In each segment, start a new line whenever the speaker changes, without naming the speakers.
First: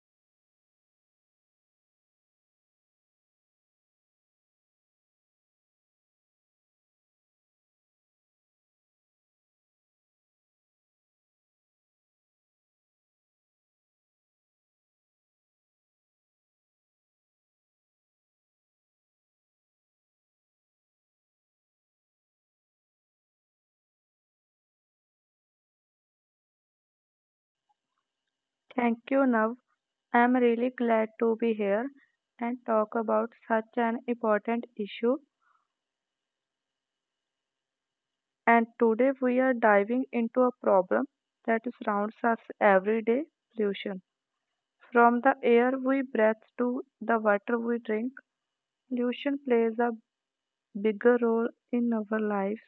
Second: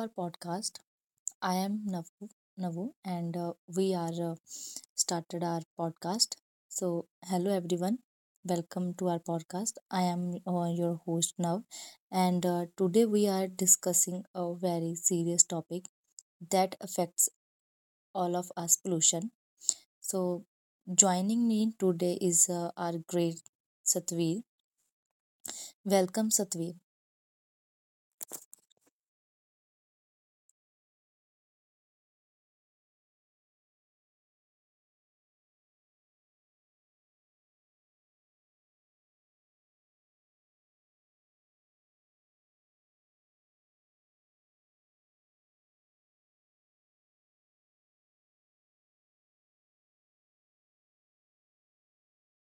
our podcast. I am Navu, Navu and we are started our podcast. So, hello everyone. Welcome to our podcast. I am your host Nav and today we are discussing a very serious topic that affects all of us pollution. So, joining me today is our great Satveer. Welcome Satveer.
Thank you, Nav. I'm really glad to be here and talk about such an important issue. And today we are diving into a problem that surrounds us every day, pollution. From the air we breathe to the water we drink, pollution plays a bigger role in our lives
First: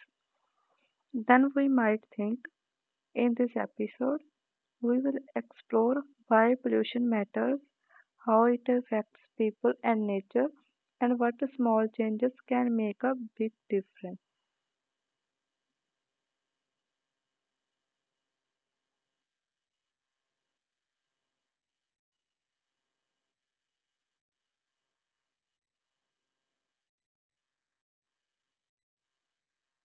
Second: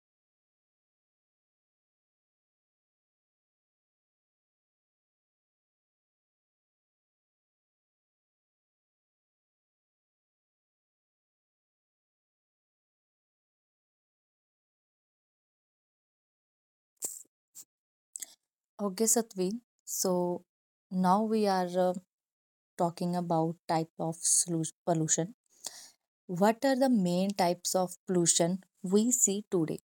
than we might think. In this episode, we will explore why pollution matters, how it affects people and nature, and what small changes can make a big difference.
Okay Satveer. So, now we are talking about type of pollution. What are the main types of pollution we see today?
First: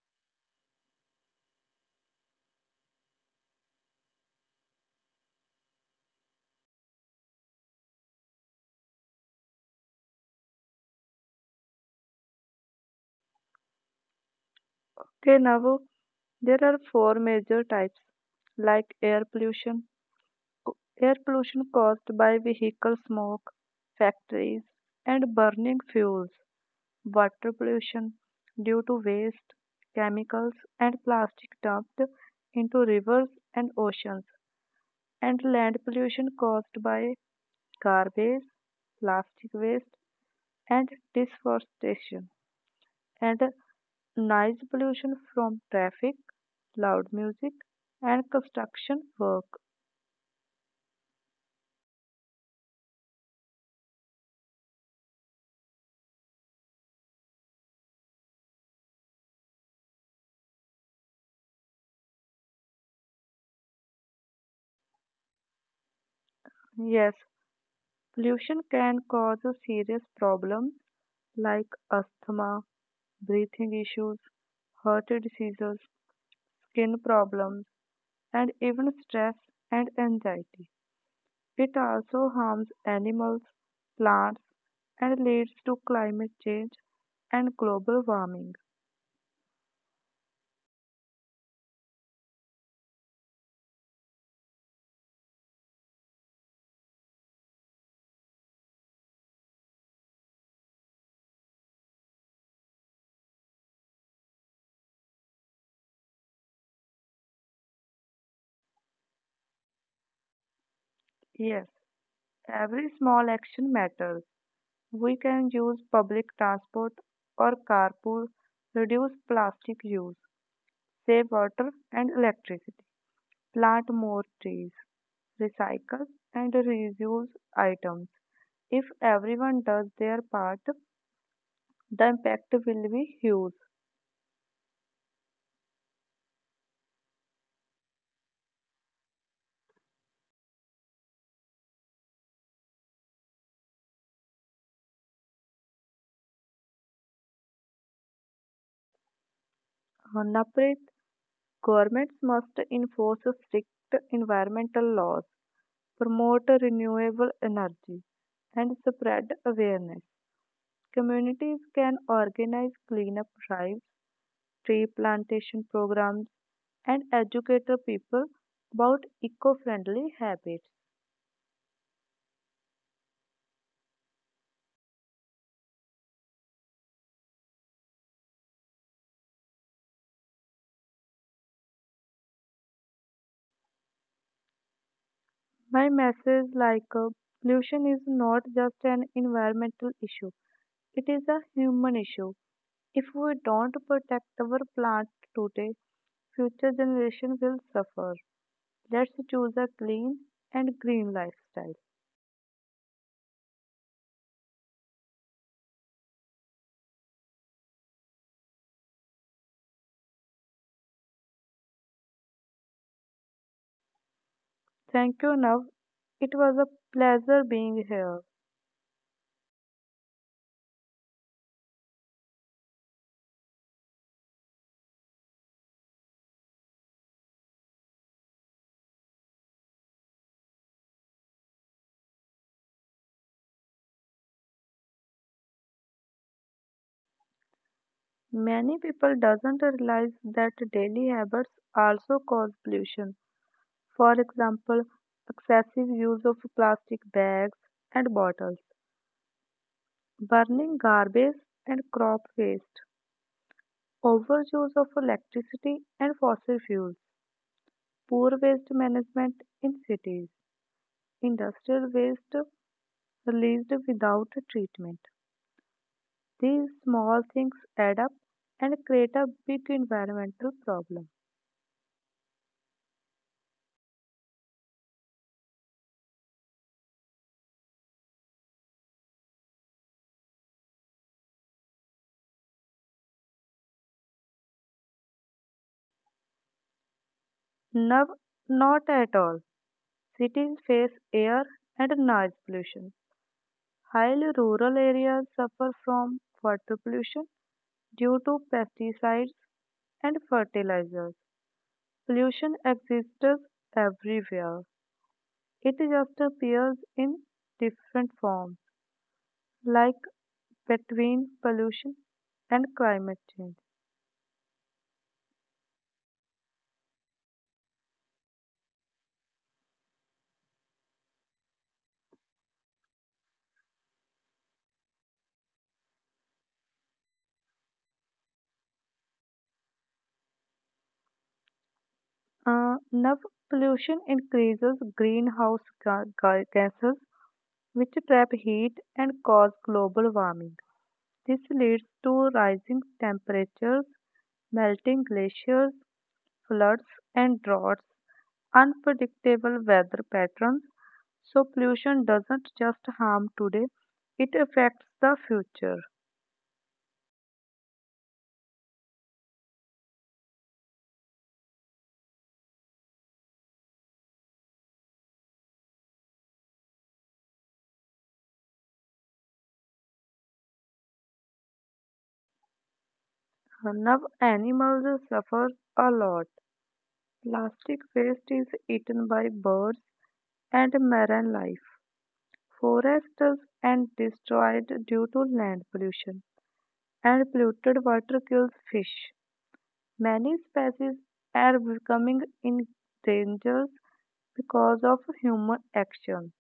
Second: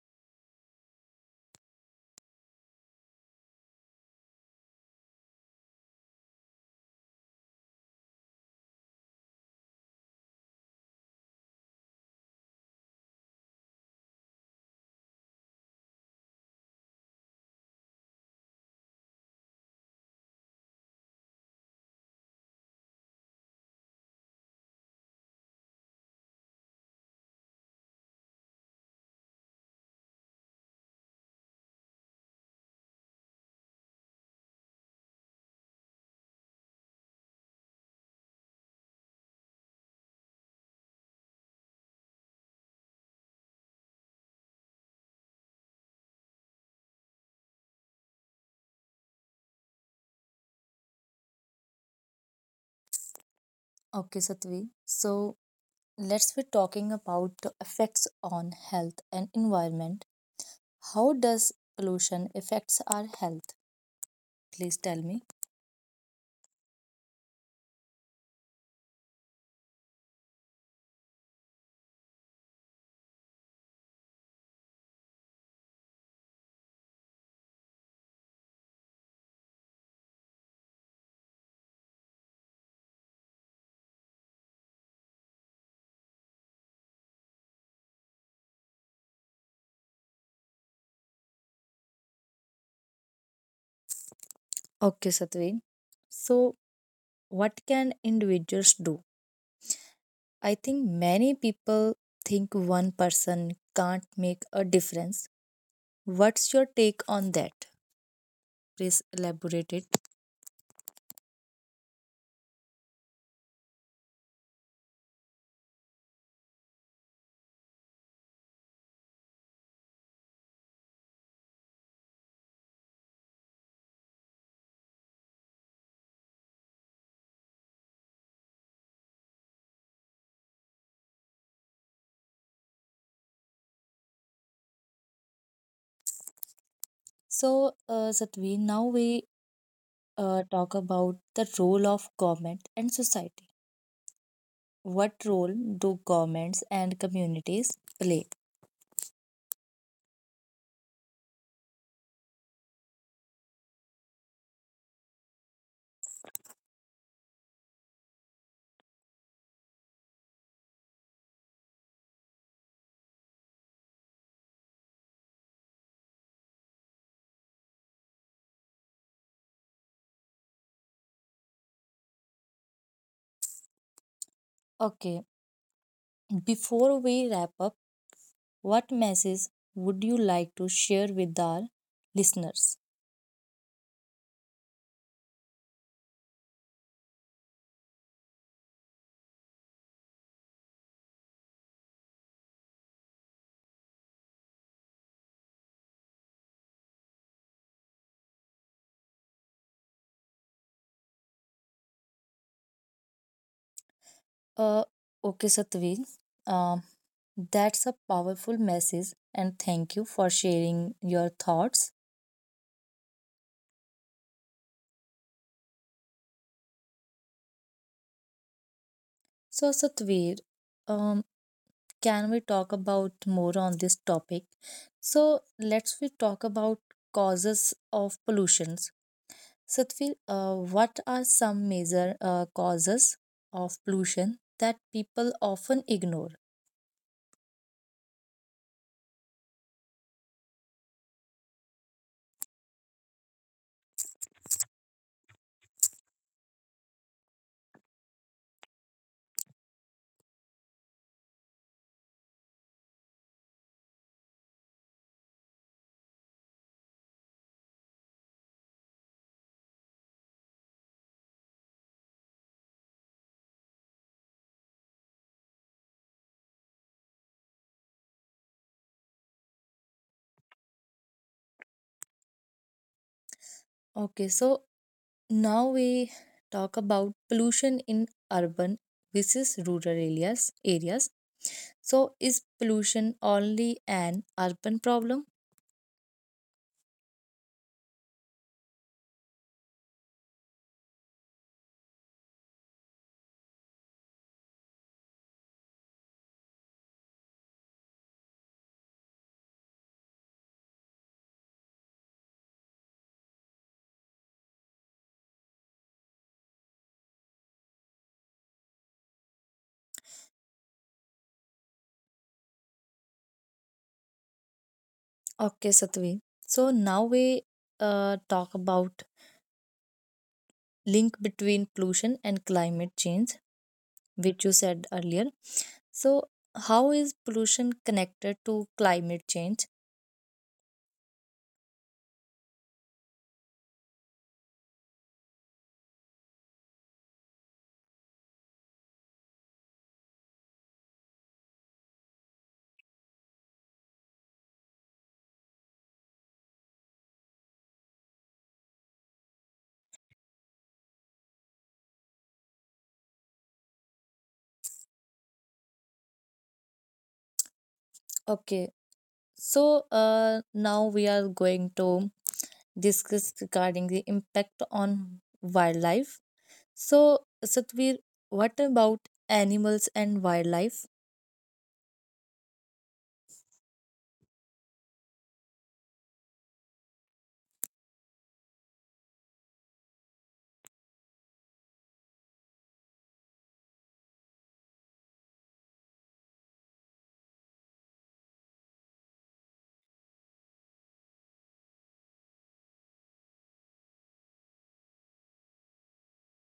Okay, now there are four major types, like air pollution caused by vehicle smoke, factories, and burning fuels, water pollution due to waste, chemicals, and plastic dumped into rivers and oceans, and land pollution caused by garbage, plastic waste, and deforestation, and noise pollution from traffic, loud music, and construction work.
Okay, Satvi. So let's be talking about the effects on health and environment. How does pollution affects our health? Please tell me.
Yes, pollution can cause serious problems like asthma, breathing issues, heart diseases, skin problems, and even stress and anxiety. It also harms animals, plants, and leads to climate change and global warming.
Okay, Satvi. So what can individuals do? I think many people think one person can't make a difference. What's your take on that? Please elaborate it.
Yes, every small action matters. We can use public transport or carpool, reduce plastic use, save water and electricity, plant more trees, recycle and reuse items. If everyone does their part, the impact will be huge.
So, Satvi, now we talk about the role of government and society. What role do governments and communities play?
Naprit, governments must enforce strict environmental laws, promote renewable energy, and spread awareness. Communities can organize cleanup drives, tree plantation programs, and educate the people about eco friendly habits.
Okay, before we wrap up, what message would you like to share with our listeners?
My message, like pollution is not just an environmental issue, it is a human issue. If we don't protect our planet today, future generations will suffer. Let's choose a clean and green lifestyle.
Uh, okay, Satvi, um, that's a powerful message, and thank you for sharing your thoughts.
Thank you, Nav. It was a pleasure being here.
So, Satvi, um, can we talk about more on this topic? So let's we talk about causes of pollutions. Satvir, what are some major causes of pollution that people often ignore?
Many people doesn't realize that daily habits also cause pollution. For example, excessive use of plastic bags and bottles, burning garbage and crop waste, overuse of electricity and fossil fuels, poor waste management in cities, industrial waste released without treatment. These small things add up and create a big environmental problem.
Okay, so now we talk about pollution in urban versus rural areas. Areas. So is pollution only an urban problem?
No, not at all. Cities face air and noise pollution. Highly rural areas suffer from water pollution due to pesticides and fertilizers. Pollution exists everywhere. It just appears in different forms, like between pollution and climate change.
Okay, Satvir. So now we talk about link between pollution and climate change, which you said earlier. So, how is pollution connected to climate change?
Nerve pollution increases greenhouse gases, which trap heat and cause global warming. This leads to rising temperatures, melting glaciers, floods, and droughts, unpredictable weather patterns. So, pollution doesn't just harm today, it affects the future.
Okay, so now we are going to discuss regarding the impact on wildlife. So, Satvir, what about animals and wildlife?
Now, animals suffer a lot. Plastic waste is eaten by birds and marine life. Forests and destroyed due to land pollution, and polluted water kills fish. Many species are becoming endangered because of human action.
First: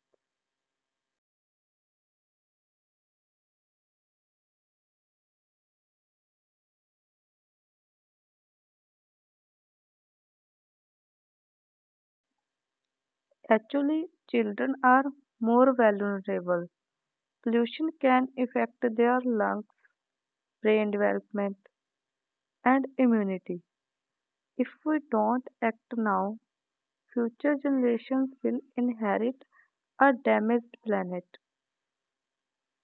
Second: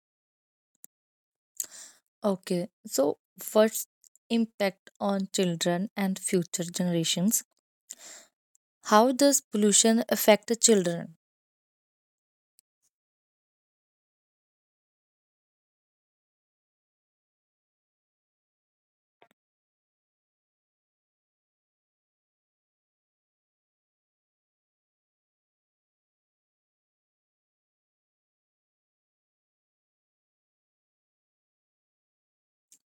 Okay, so first impact on children and future generations. How does pollution affect the children?
Actually, children are more vulnerable. Pollution can affect their lungs, brain development, and immunity. If we don't act now, future generations will inherit a damaged planet.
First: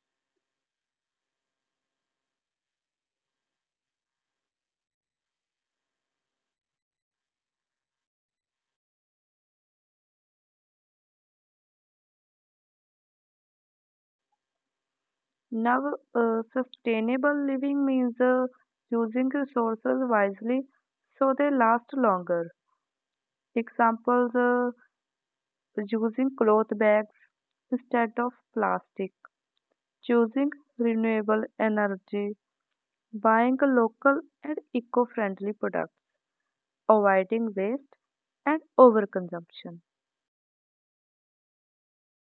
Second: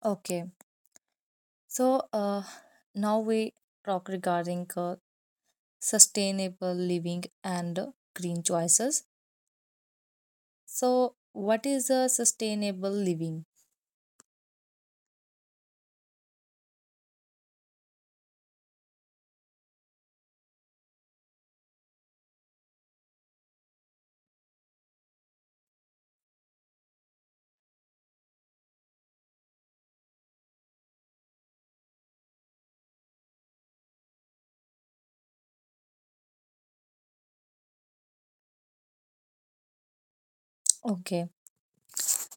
Okay, so now we talk regarding sustainable living and green choices. So what is a sustainable living?
Now, sustainable living means using resources wisely so they last longer. Examples, using cloth bags instead of plastic, choosing renewable energy, buying local and eco friendly products, avoiding waste and overconsumption.
Okay.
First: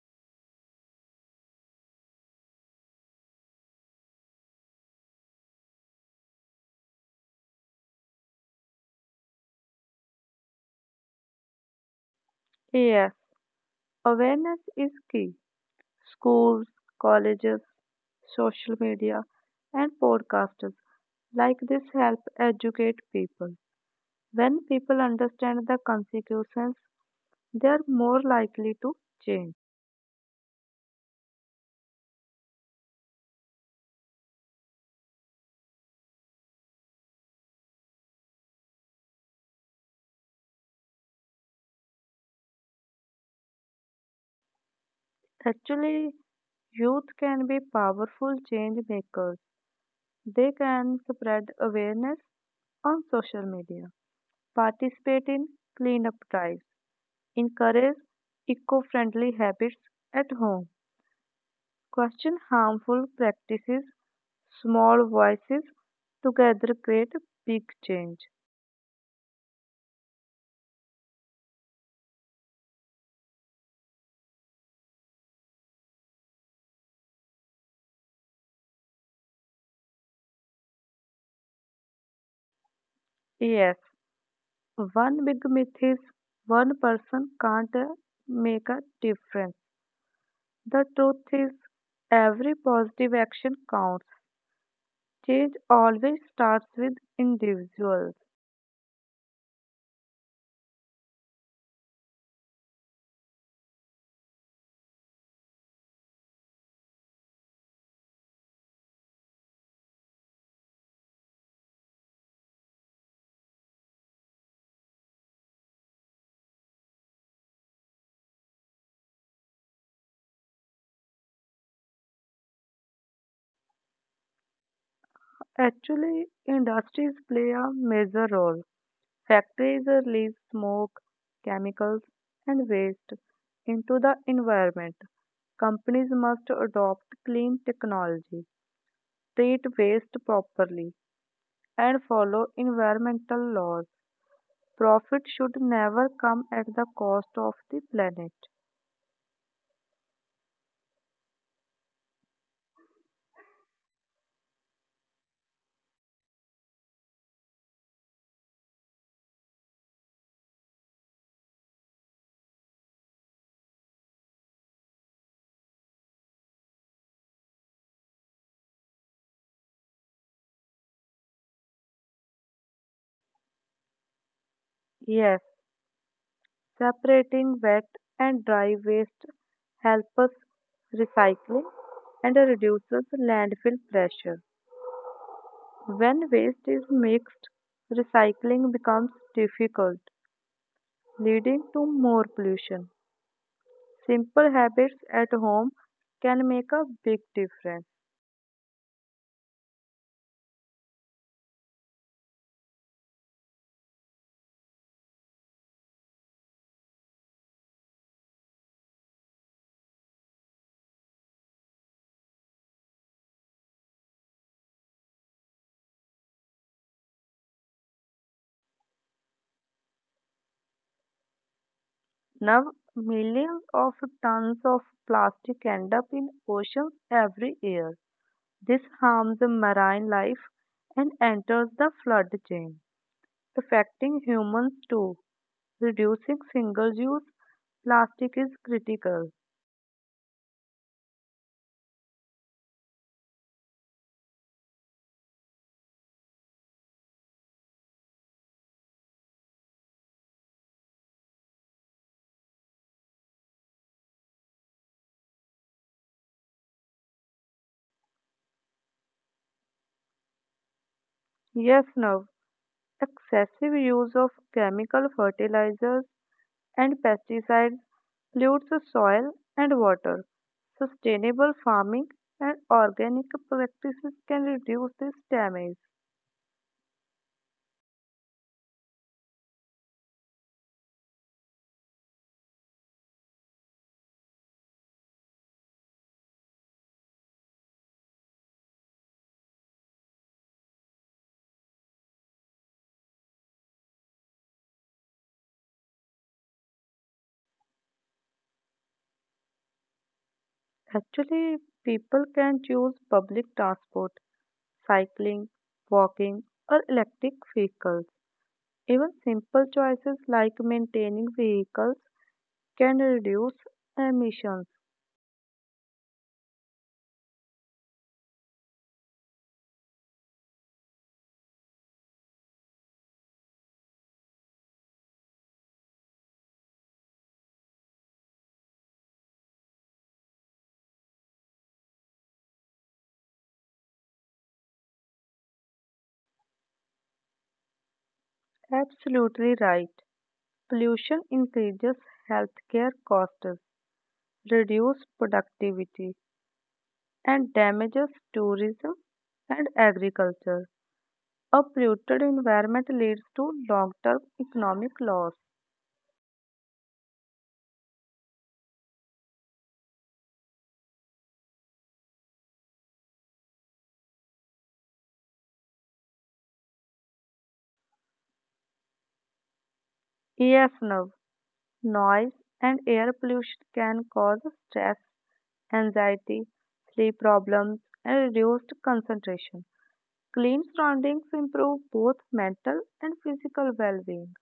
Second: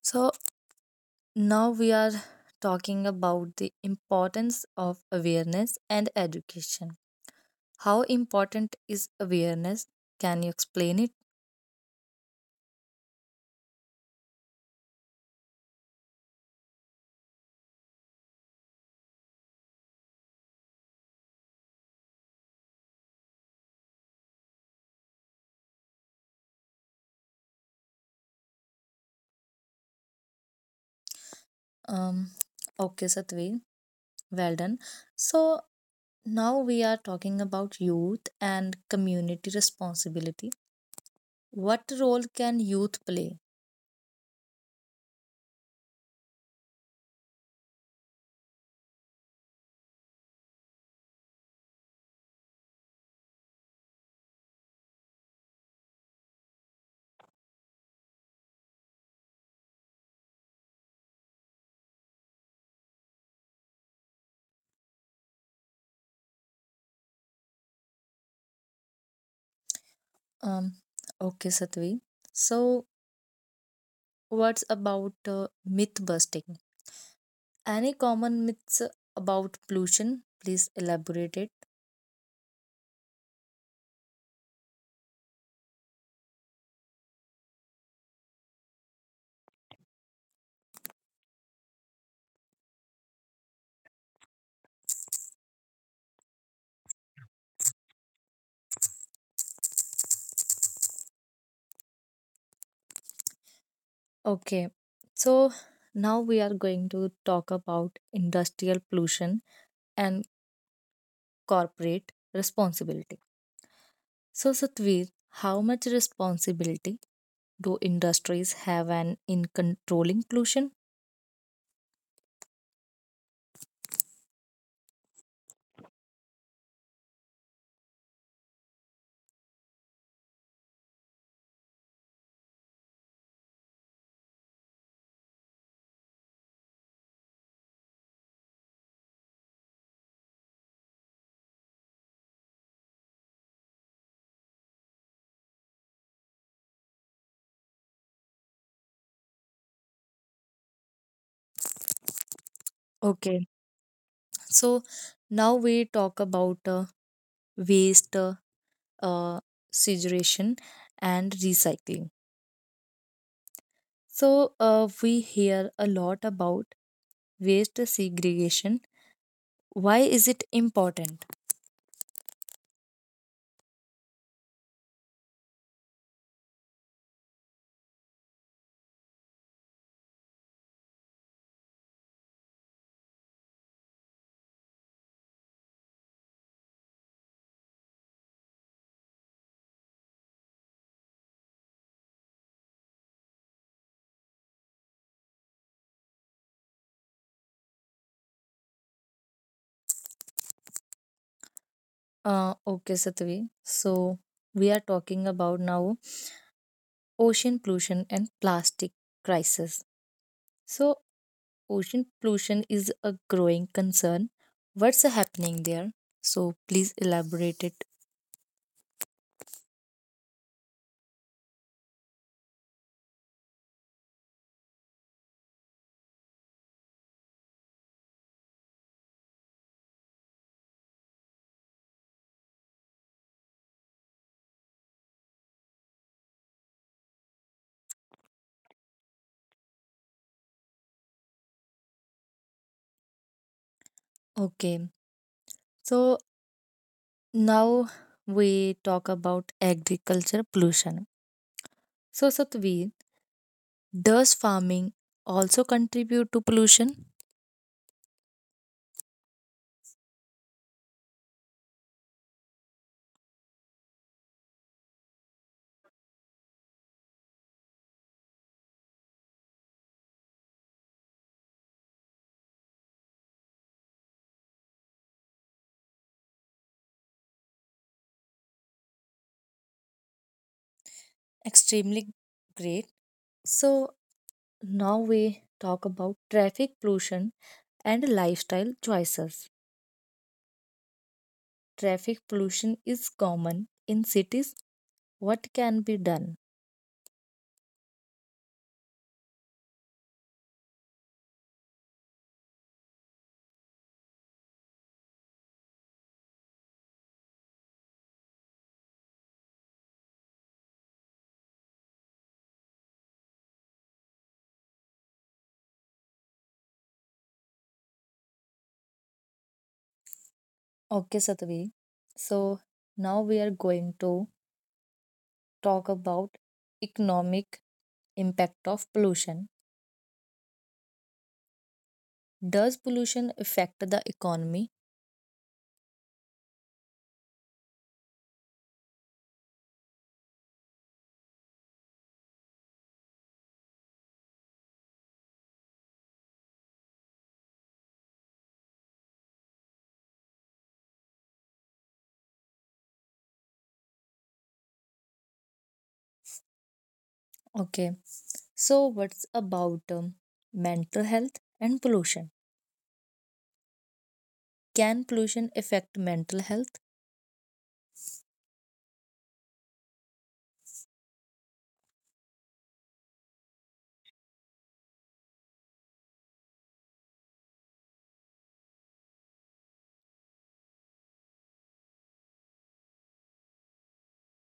So now we are talking about the importance of awareness and education. How important is awareness? Can you explain it?
Yes, awareness is key. Schools, colleges, social media, and podcasters like this help educate people. When people understand the consequences, they are more likely to change.
Um, okay, Satvi. Well done. So now we are talking about youth and community responsibility. What role can youth play?
Actually, youth can be powerful change makers. They can spread awareness on social media, participate in cleanup drives, encourage eco friendly habits at home, question harmful practices. Small voices together create big change.
Um, okay, Satvi. So, what's about myth busting? Any common myths about pollution? Please elaborate it.
Yes, one big myth is one person can't make a difference. The truth is, every positive action counts. Change always starts with individuals.
Okay, so now we are going to talk about industrial pollution and corporate responsibility. So, Satvir, how much responsibility do industries have an in controlling pollution?
Actually, industries play a major role. Factories release smoke, chemicals, and waste into the environment. Companies must adopt clean technology, treat waste properly, and follow environmental laws. Profit should never come at the cost of the planet.
Okay, so now we talk about waste uh, segregation and recycling. So, we hear a lot about waste segregation. Why is it important?
Yes, separating wet and dry waste helps us recycling and reduces landfill pressure. When waste is mixed, recycling becomes difficult, leading to more pollution. Simple habits at home can make a big difference.
Okay, Satvi. So, we are talking about now ocean pollution and plastic crisis. So, ocean pollution is a growing concern. What's happening there? So, please elaborate it.
Now, millions of tons of plastic end up in oceans every year. This harms the marine life and enters the flood chain, affecting humans too. Reducing single use plastic is critical.
Okay. So, now we talk about agriculture pollution. So, Satvi, does farming also contribute to pollution?
Yes, now, excessive use of chemical fertilizers and pesticides pollutes the soil and water. Sustainable farming and organic practices can reduce this damage.
Extremely great. So now we talk about traffic pollution and lifestyle choices. Traffic pollution is common in cities. What can be done?
Actually, people can choose public transport, cycling, walking, or electric vehicles. Even simple choices like maintaining vehicles can reduce emissions.
Okay, Satvi. So now we are going to talk about economic impact of pollution. Does pollution affect the economy?
Absolutely right. Pollution increases healthcare costs, reduces productivity, and damages tourism and agriculture. A polluted environment leads to long term economic loss.
Okay, so what's about mental health and pollution? Can pollution affect mental health?
Yes, Nav. Noise and air pollution can cause stress, anxiety, sleep problems, and reduced concentration. Clean surroundings improve both mental and physical well being.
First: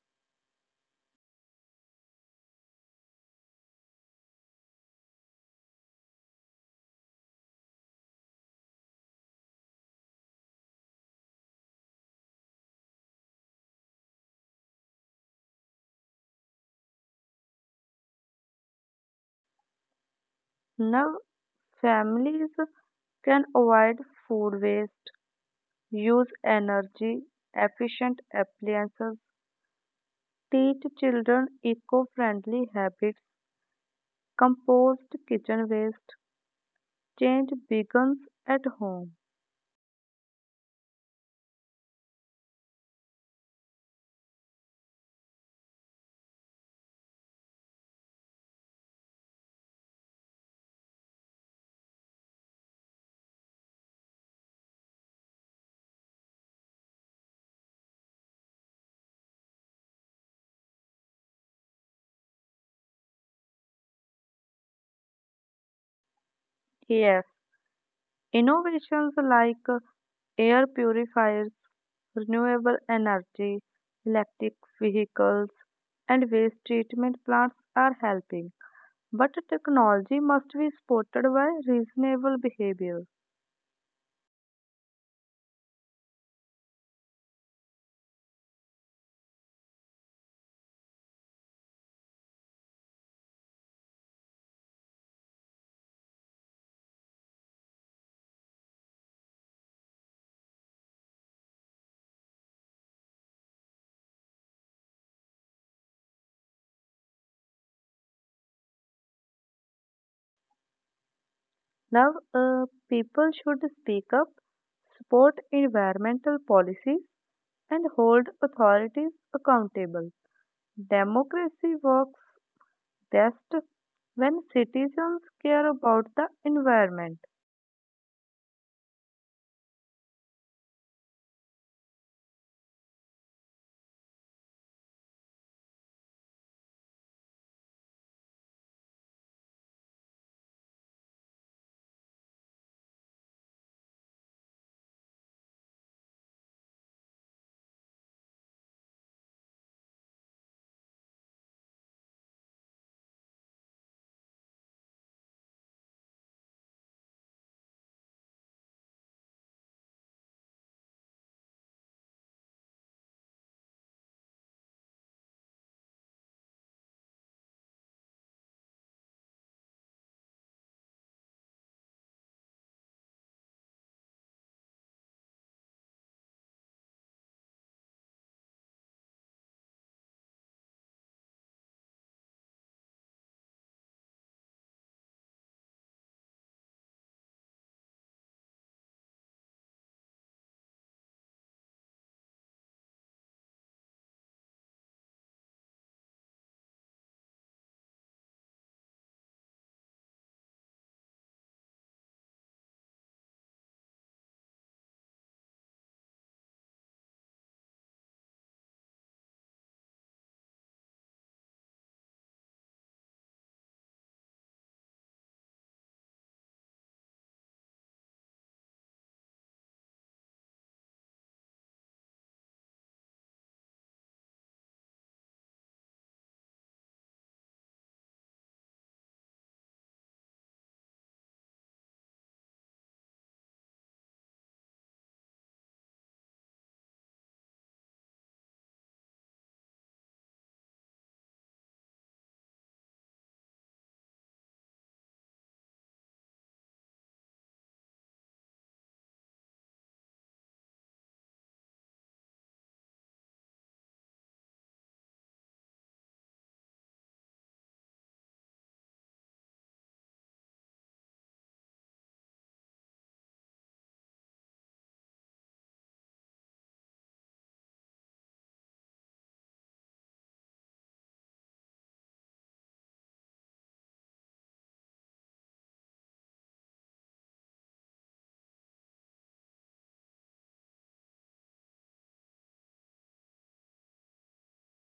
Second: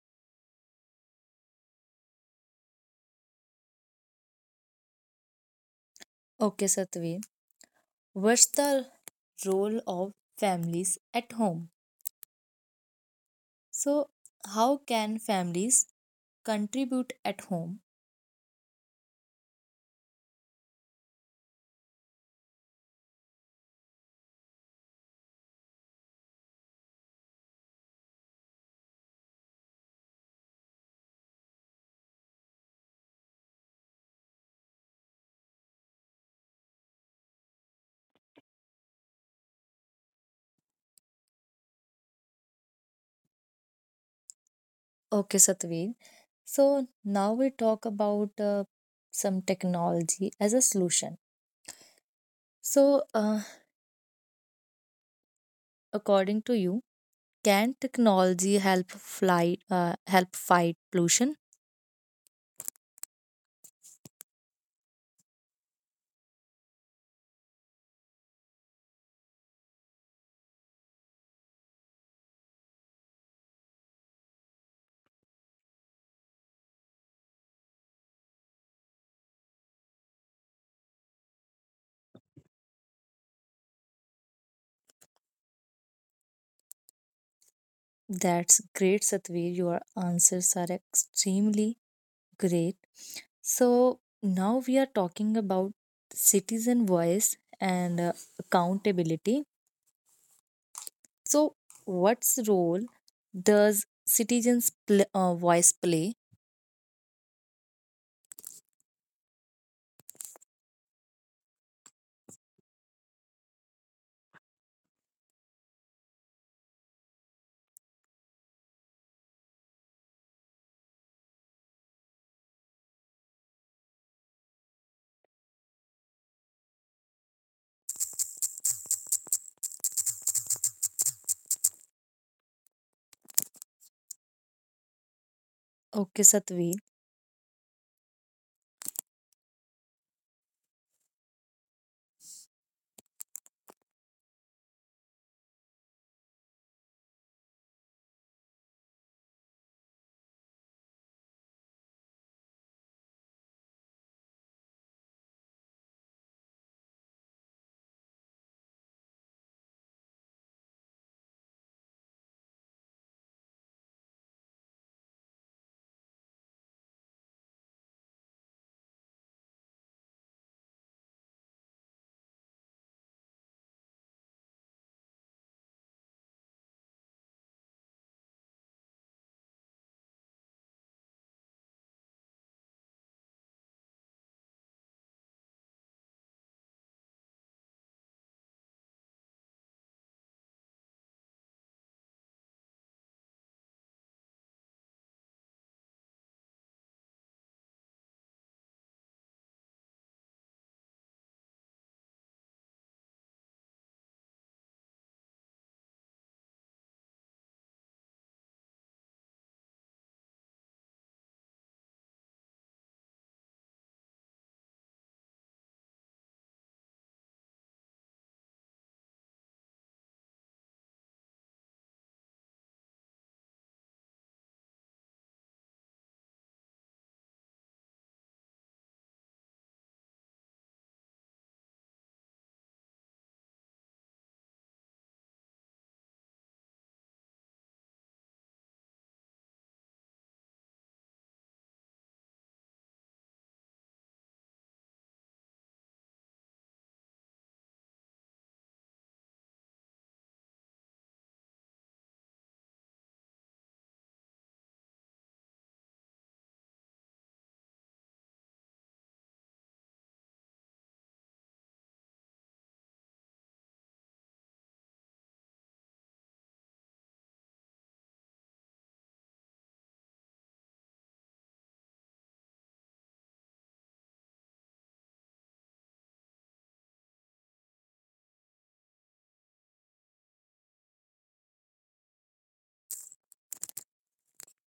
Okay, Satveer, what's the role of families at home? So, how can families contribute at home?
Now, families can avoid food waste, use energy efficient appliances, teach children eco friendly habits, compost kitchen waste. Change begins at home.
Okay, Satveer, so now we talk about some technology as a solution. So, according to you, can technology help flight help fight pollution?
Yes, innovations like air purifiers, renewable energy, electric vehicles, and waste treatment plants are helping. But technology must be supported by reasonable behavior.
That's great, Satveer. Your answers are extremely great. So now we are talking about citizen voice and accountability. So, what's role does citizens' voice play?
Now, people should speak up, support environmental policies, and hold authorities accountable. Democracy works best when citizens care about the environment.
Okay, Satveer.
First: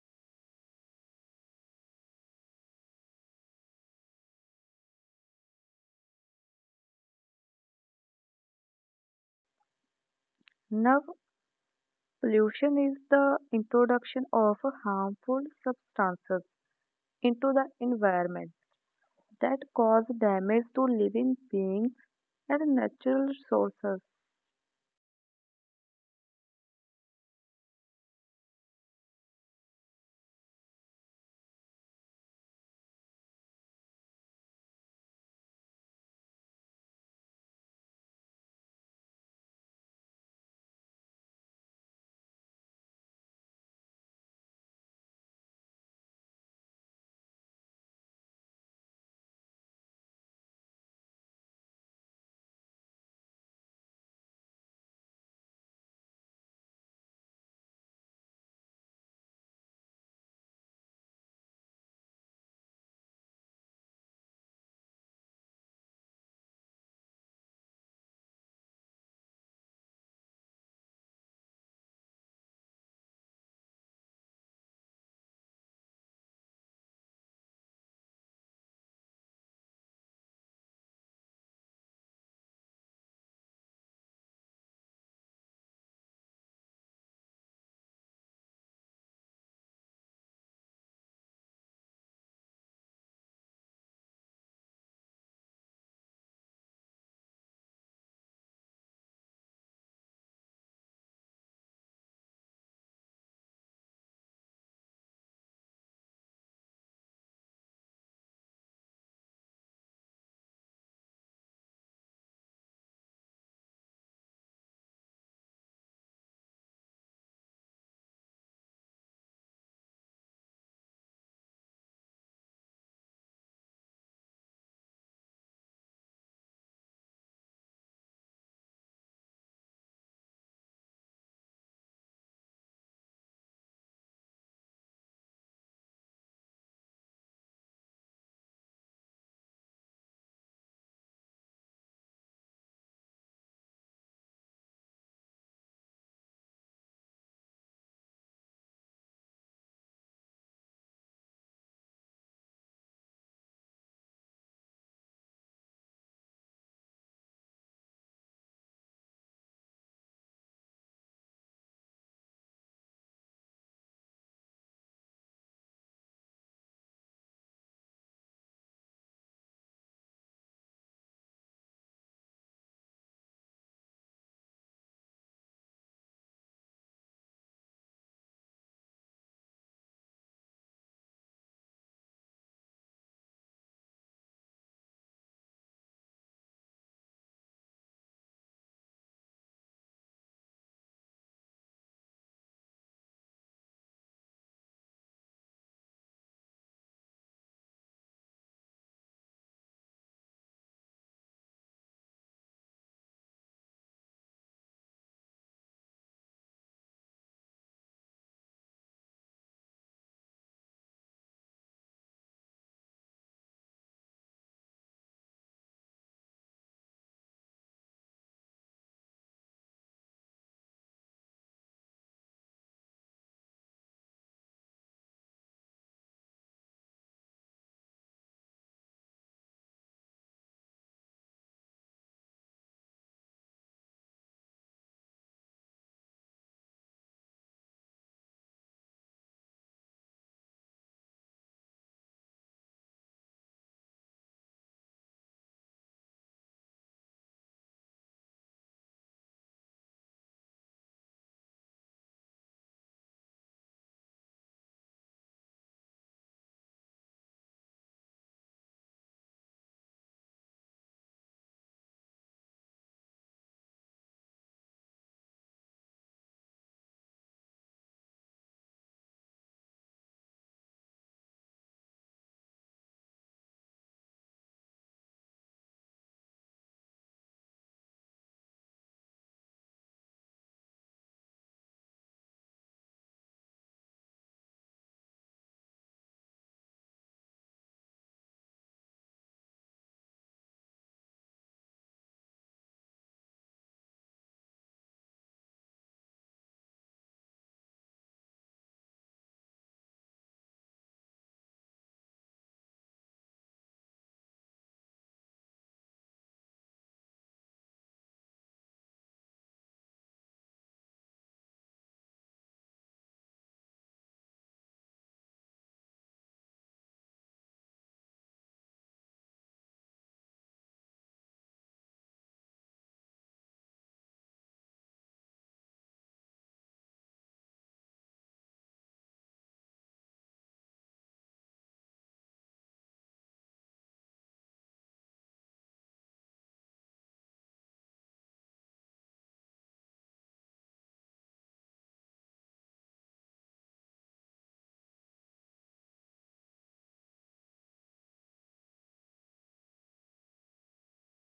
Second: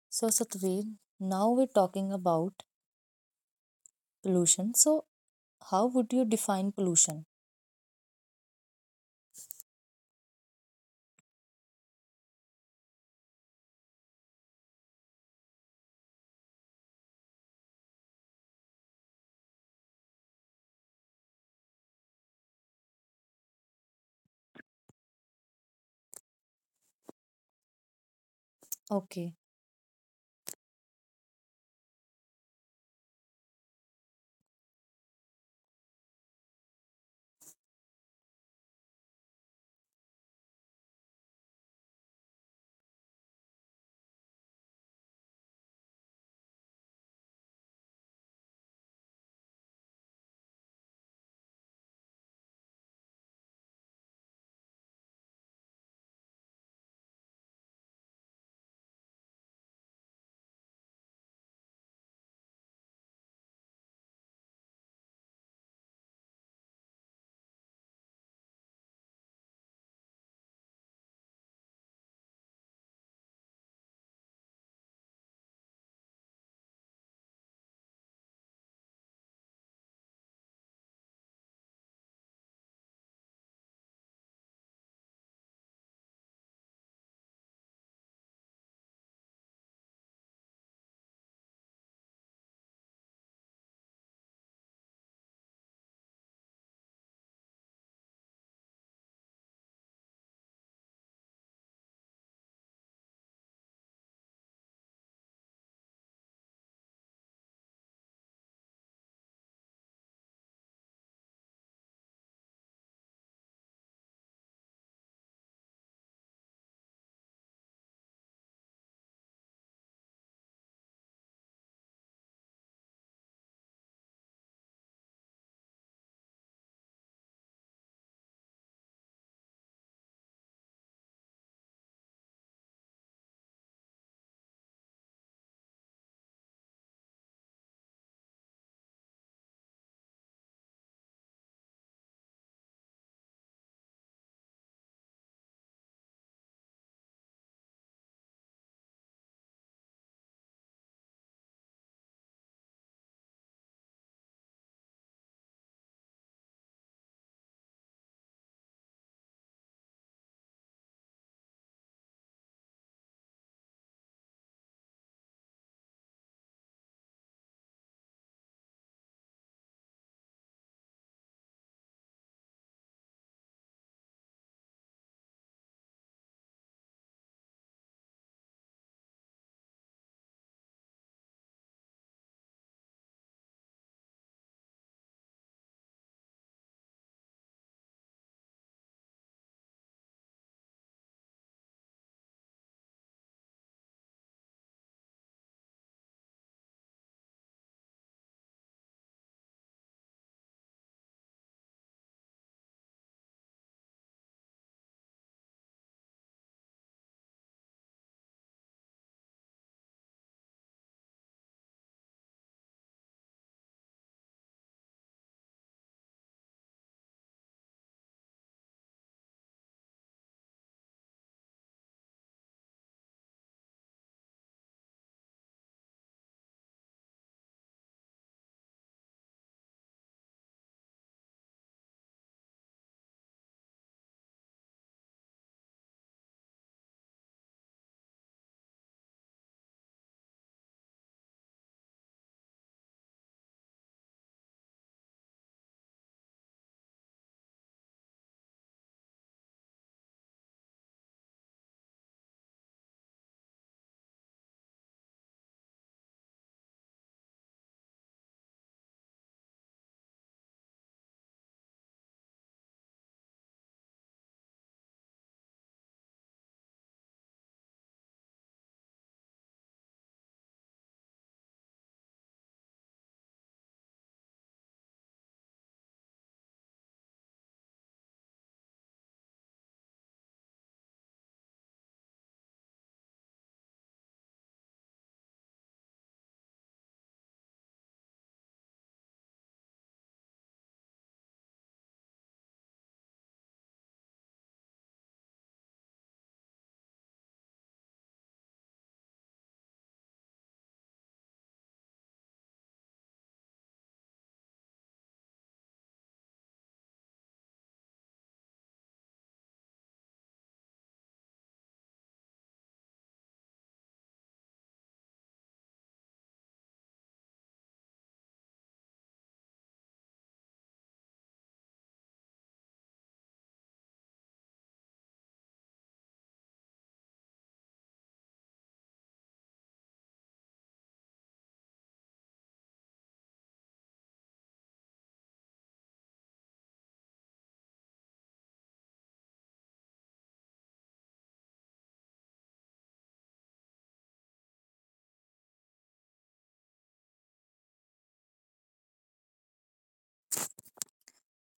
So, Satveer, now we're talking about pollution. So, how would you define pollution?
Now, pollution is the introduction of harmful substances into the environment that cause damage to living beings and natural resources.
Okay.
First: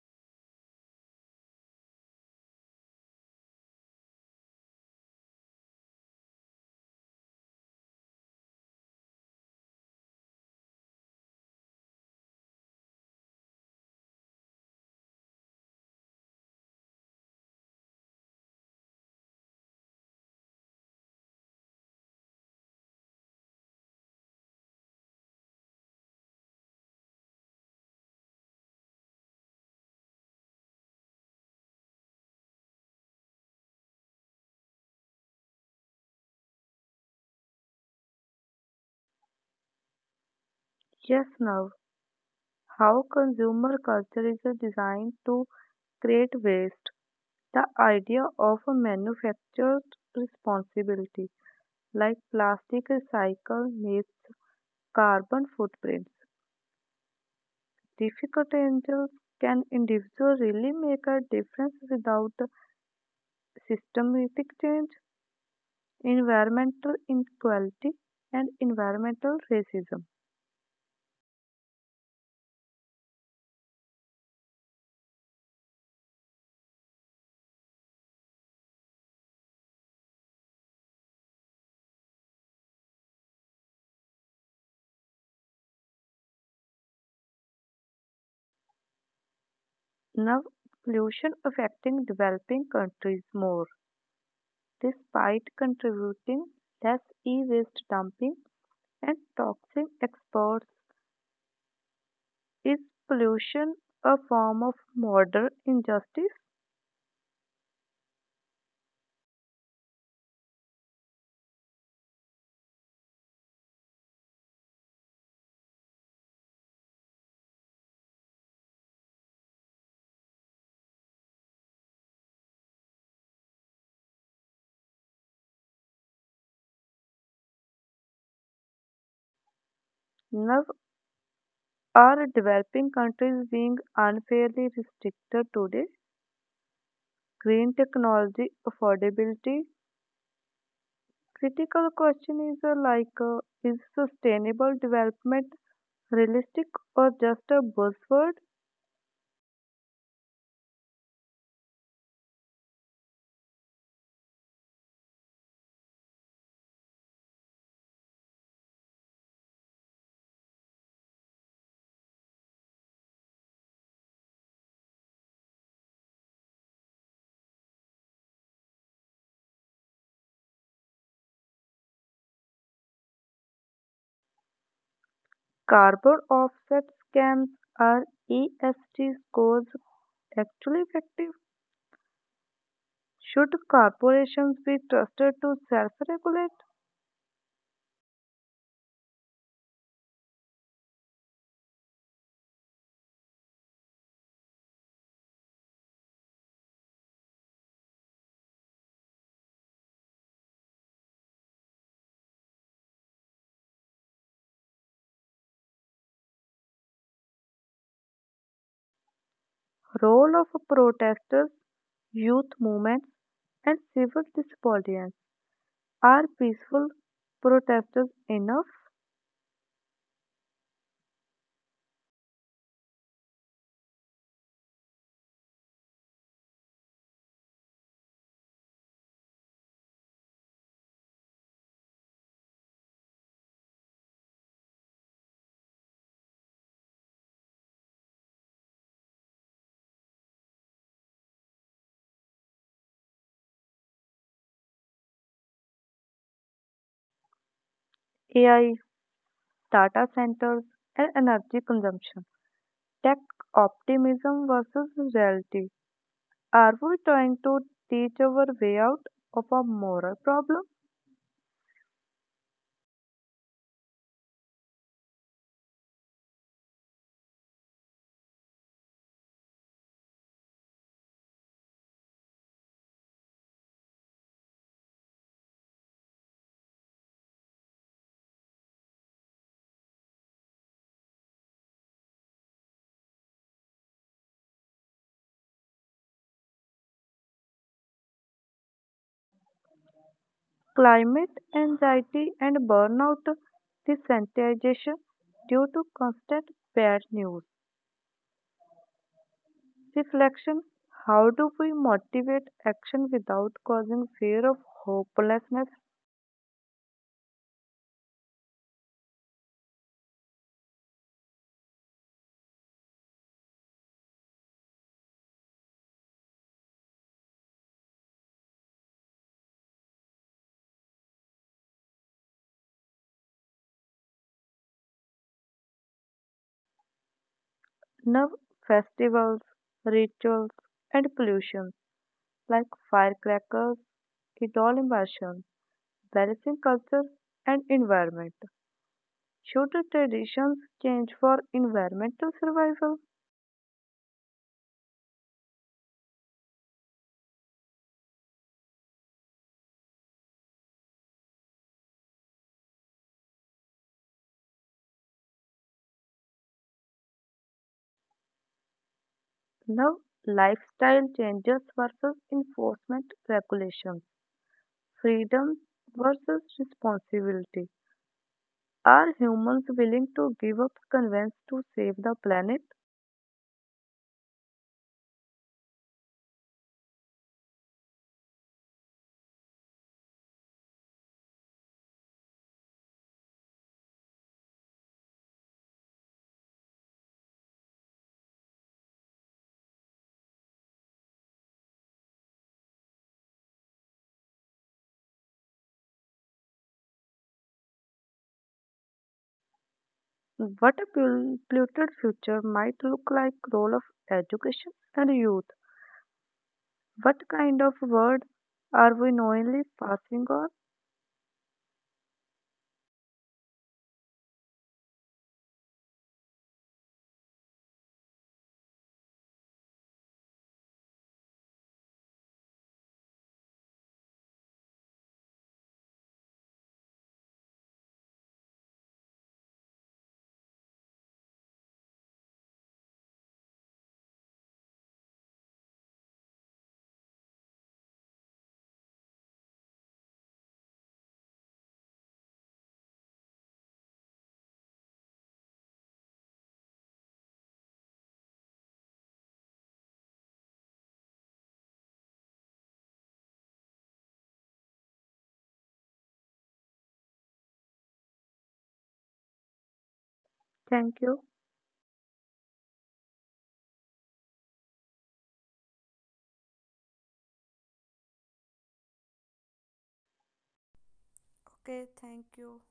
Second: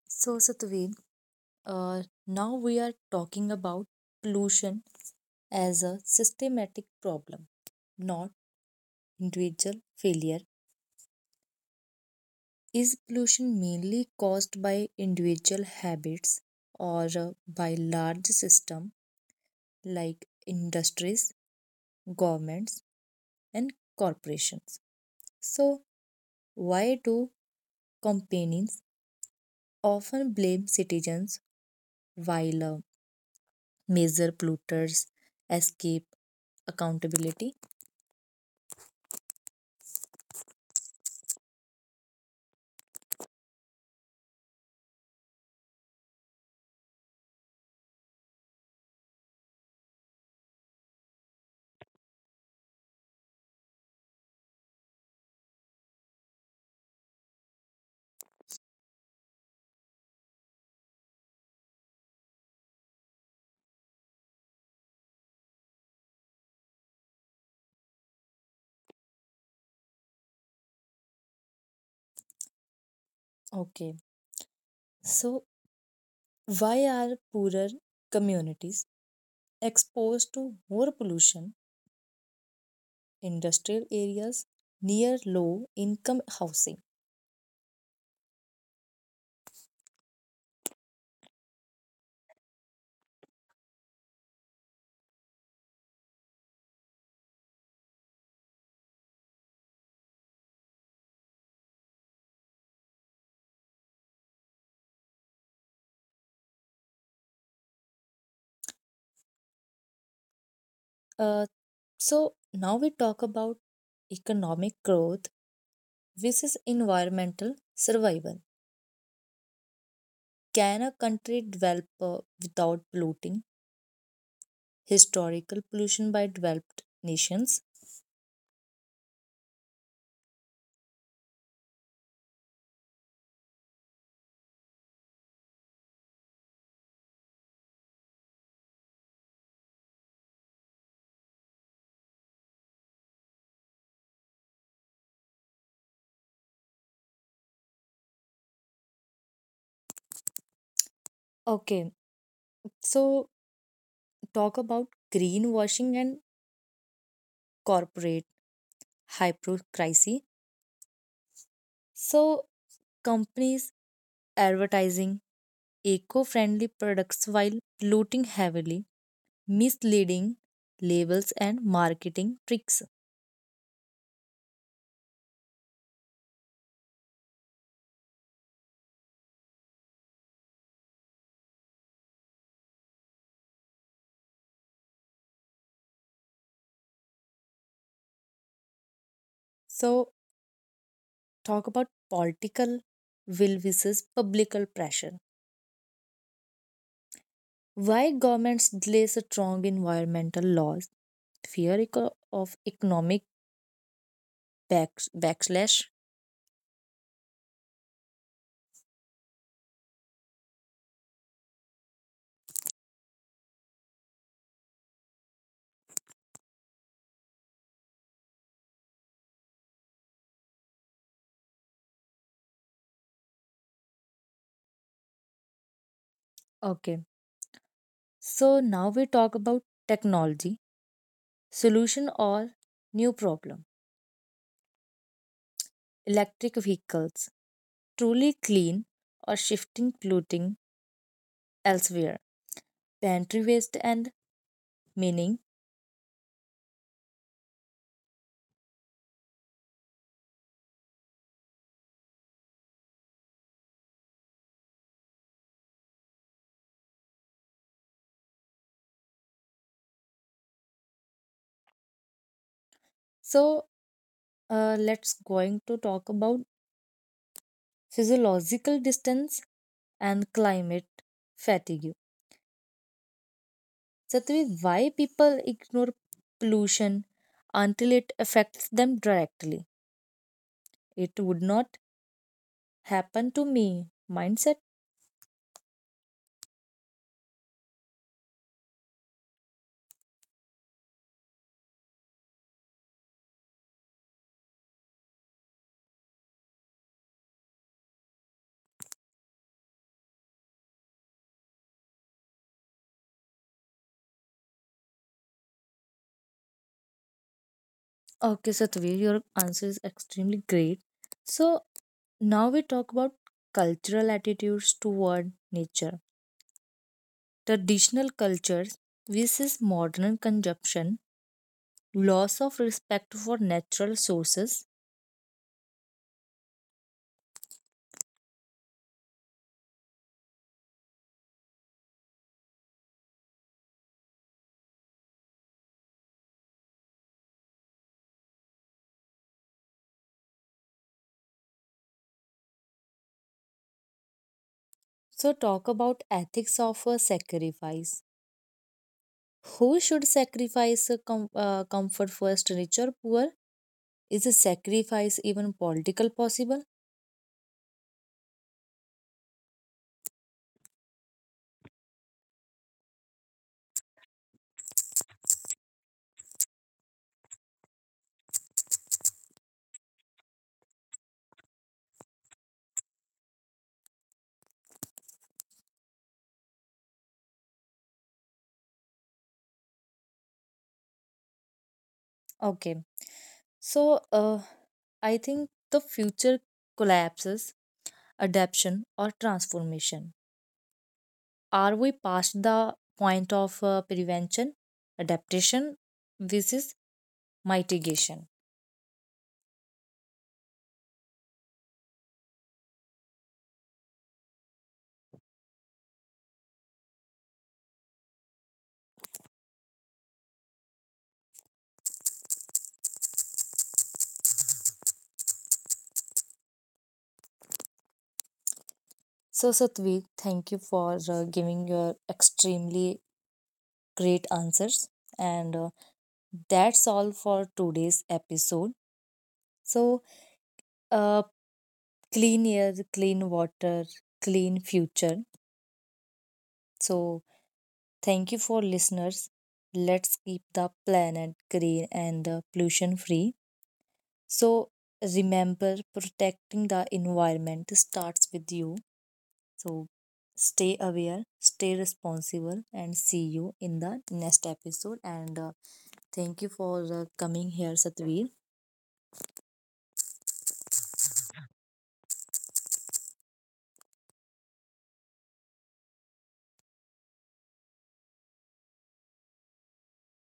So, Satveer, now we are talking about pollution as a systematic problem, not individual failure. Is pollution mainly caused by individual habits or by large systems like industries, governments, and corporations? So, why do companies often blame citizens while major polluters escape accountability?
Yes, now, how consumer culture is designed to create waste. The idea of a manufactured responsibility, like plastic recycle, makes carbon footprints. Difficult angels, can individual really make a difference without systematic change, environmental inequality, and environmental racism.
Okay, so why are poorer communities exposed to more pollution, industrial areas near low income housing.
Now, pollution affecting developing countries more, despite contributing less, e-waste dumping and toxic exports. Is pollution a form of modern injustice?
Uh, so, now we talk about economic growth versus environmental survival. Can a country develop without polluting? Historical pollution by developed nations.
Now, are developing countries being unfairly restricted today? Green technology affordability, critical question is like is sustainable development realistic, or just a buzzword?
Okay, so talk about greenwashing and corporate hypocrisy. So, companies advertising eco friendly products while polluting heavily, misleading labels, and marketing tricks.
Carbon offset scams, are ESG scores actually effective? Should corporations be trusted to self-regulate?
So, talk about political will versus public pressure. Why governments delay strong environmental laws? Fear of economic backlash.
Role of protesters, youth movements, and civil disobedience. Are peaceful protesters enough?
Okay, so now we talk about technology, solution or new problem. Electric vehicles, truly clean or shifting polluting elsewhere. Pantry waste and meaning.
AI data centers and energy consumption, tech optimism versus reality. Are we trying to teach our way out of a moral problem?
So let's going to talk about physiological distance and climate fatigue. Satvi, why people ignore pollution until it affects them directly? It would not happen to me. Mindset.
Climate anxiety and burnout, desensitization due to constant bad news. Reflection, how do we motivate action without causing fear of hopelessness?
Okay, Satvi, your answer is extremely great. So now we talk about cultural attitudes toward nature. Traditional cultures versus modern consumption loss of respect for natural sources.
Nerve festivals, rituals, and pollution like firecrackers, it all immersion. Balancing culture and environment. Should traditions change for environmental survival?
So, talk about ethics of a sacrifice. Who should sacrifice a comfort first, rich or poor? Is a sacrifice even political possible?
Now, lifestyle changes versus enforcement regulations, freedom versus responsibility. Are humans willing to give up convenience to save the planet?
Okay, so I think the future collapses, adaptation, or transformation. Are we past the point of prevention, adaptation, versus mitigation?
What a polluted future might look like, role of education and youth. What kind of world are we knowingly passing on?
So, Satwik, thank you for giving your extremely great answers. And that's all for today's episode. So, uh, clean air, clean water, clean future. So, thank you for listeners. Let's keep the planet green and pollution free. So, remember protecting the environment starts with you. So stay aware, stay responsible, and see you in the next episode. And thank you for coming here, Satvir.
Thank you. Okay, thank you.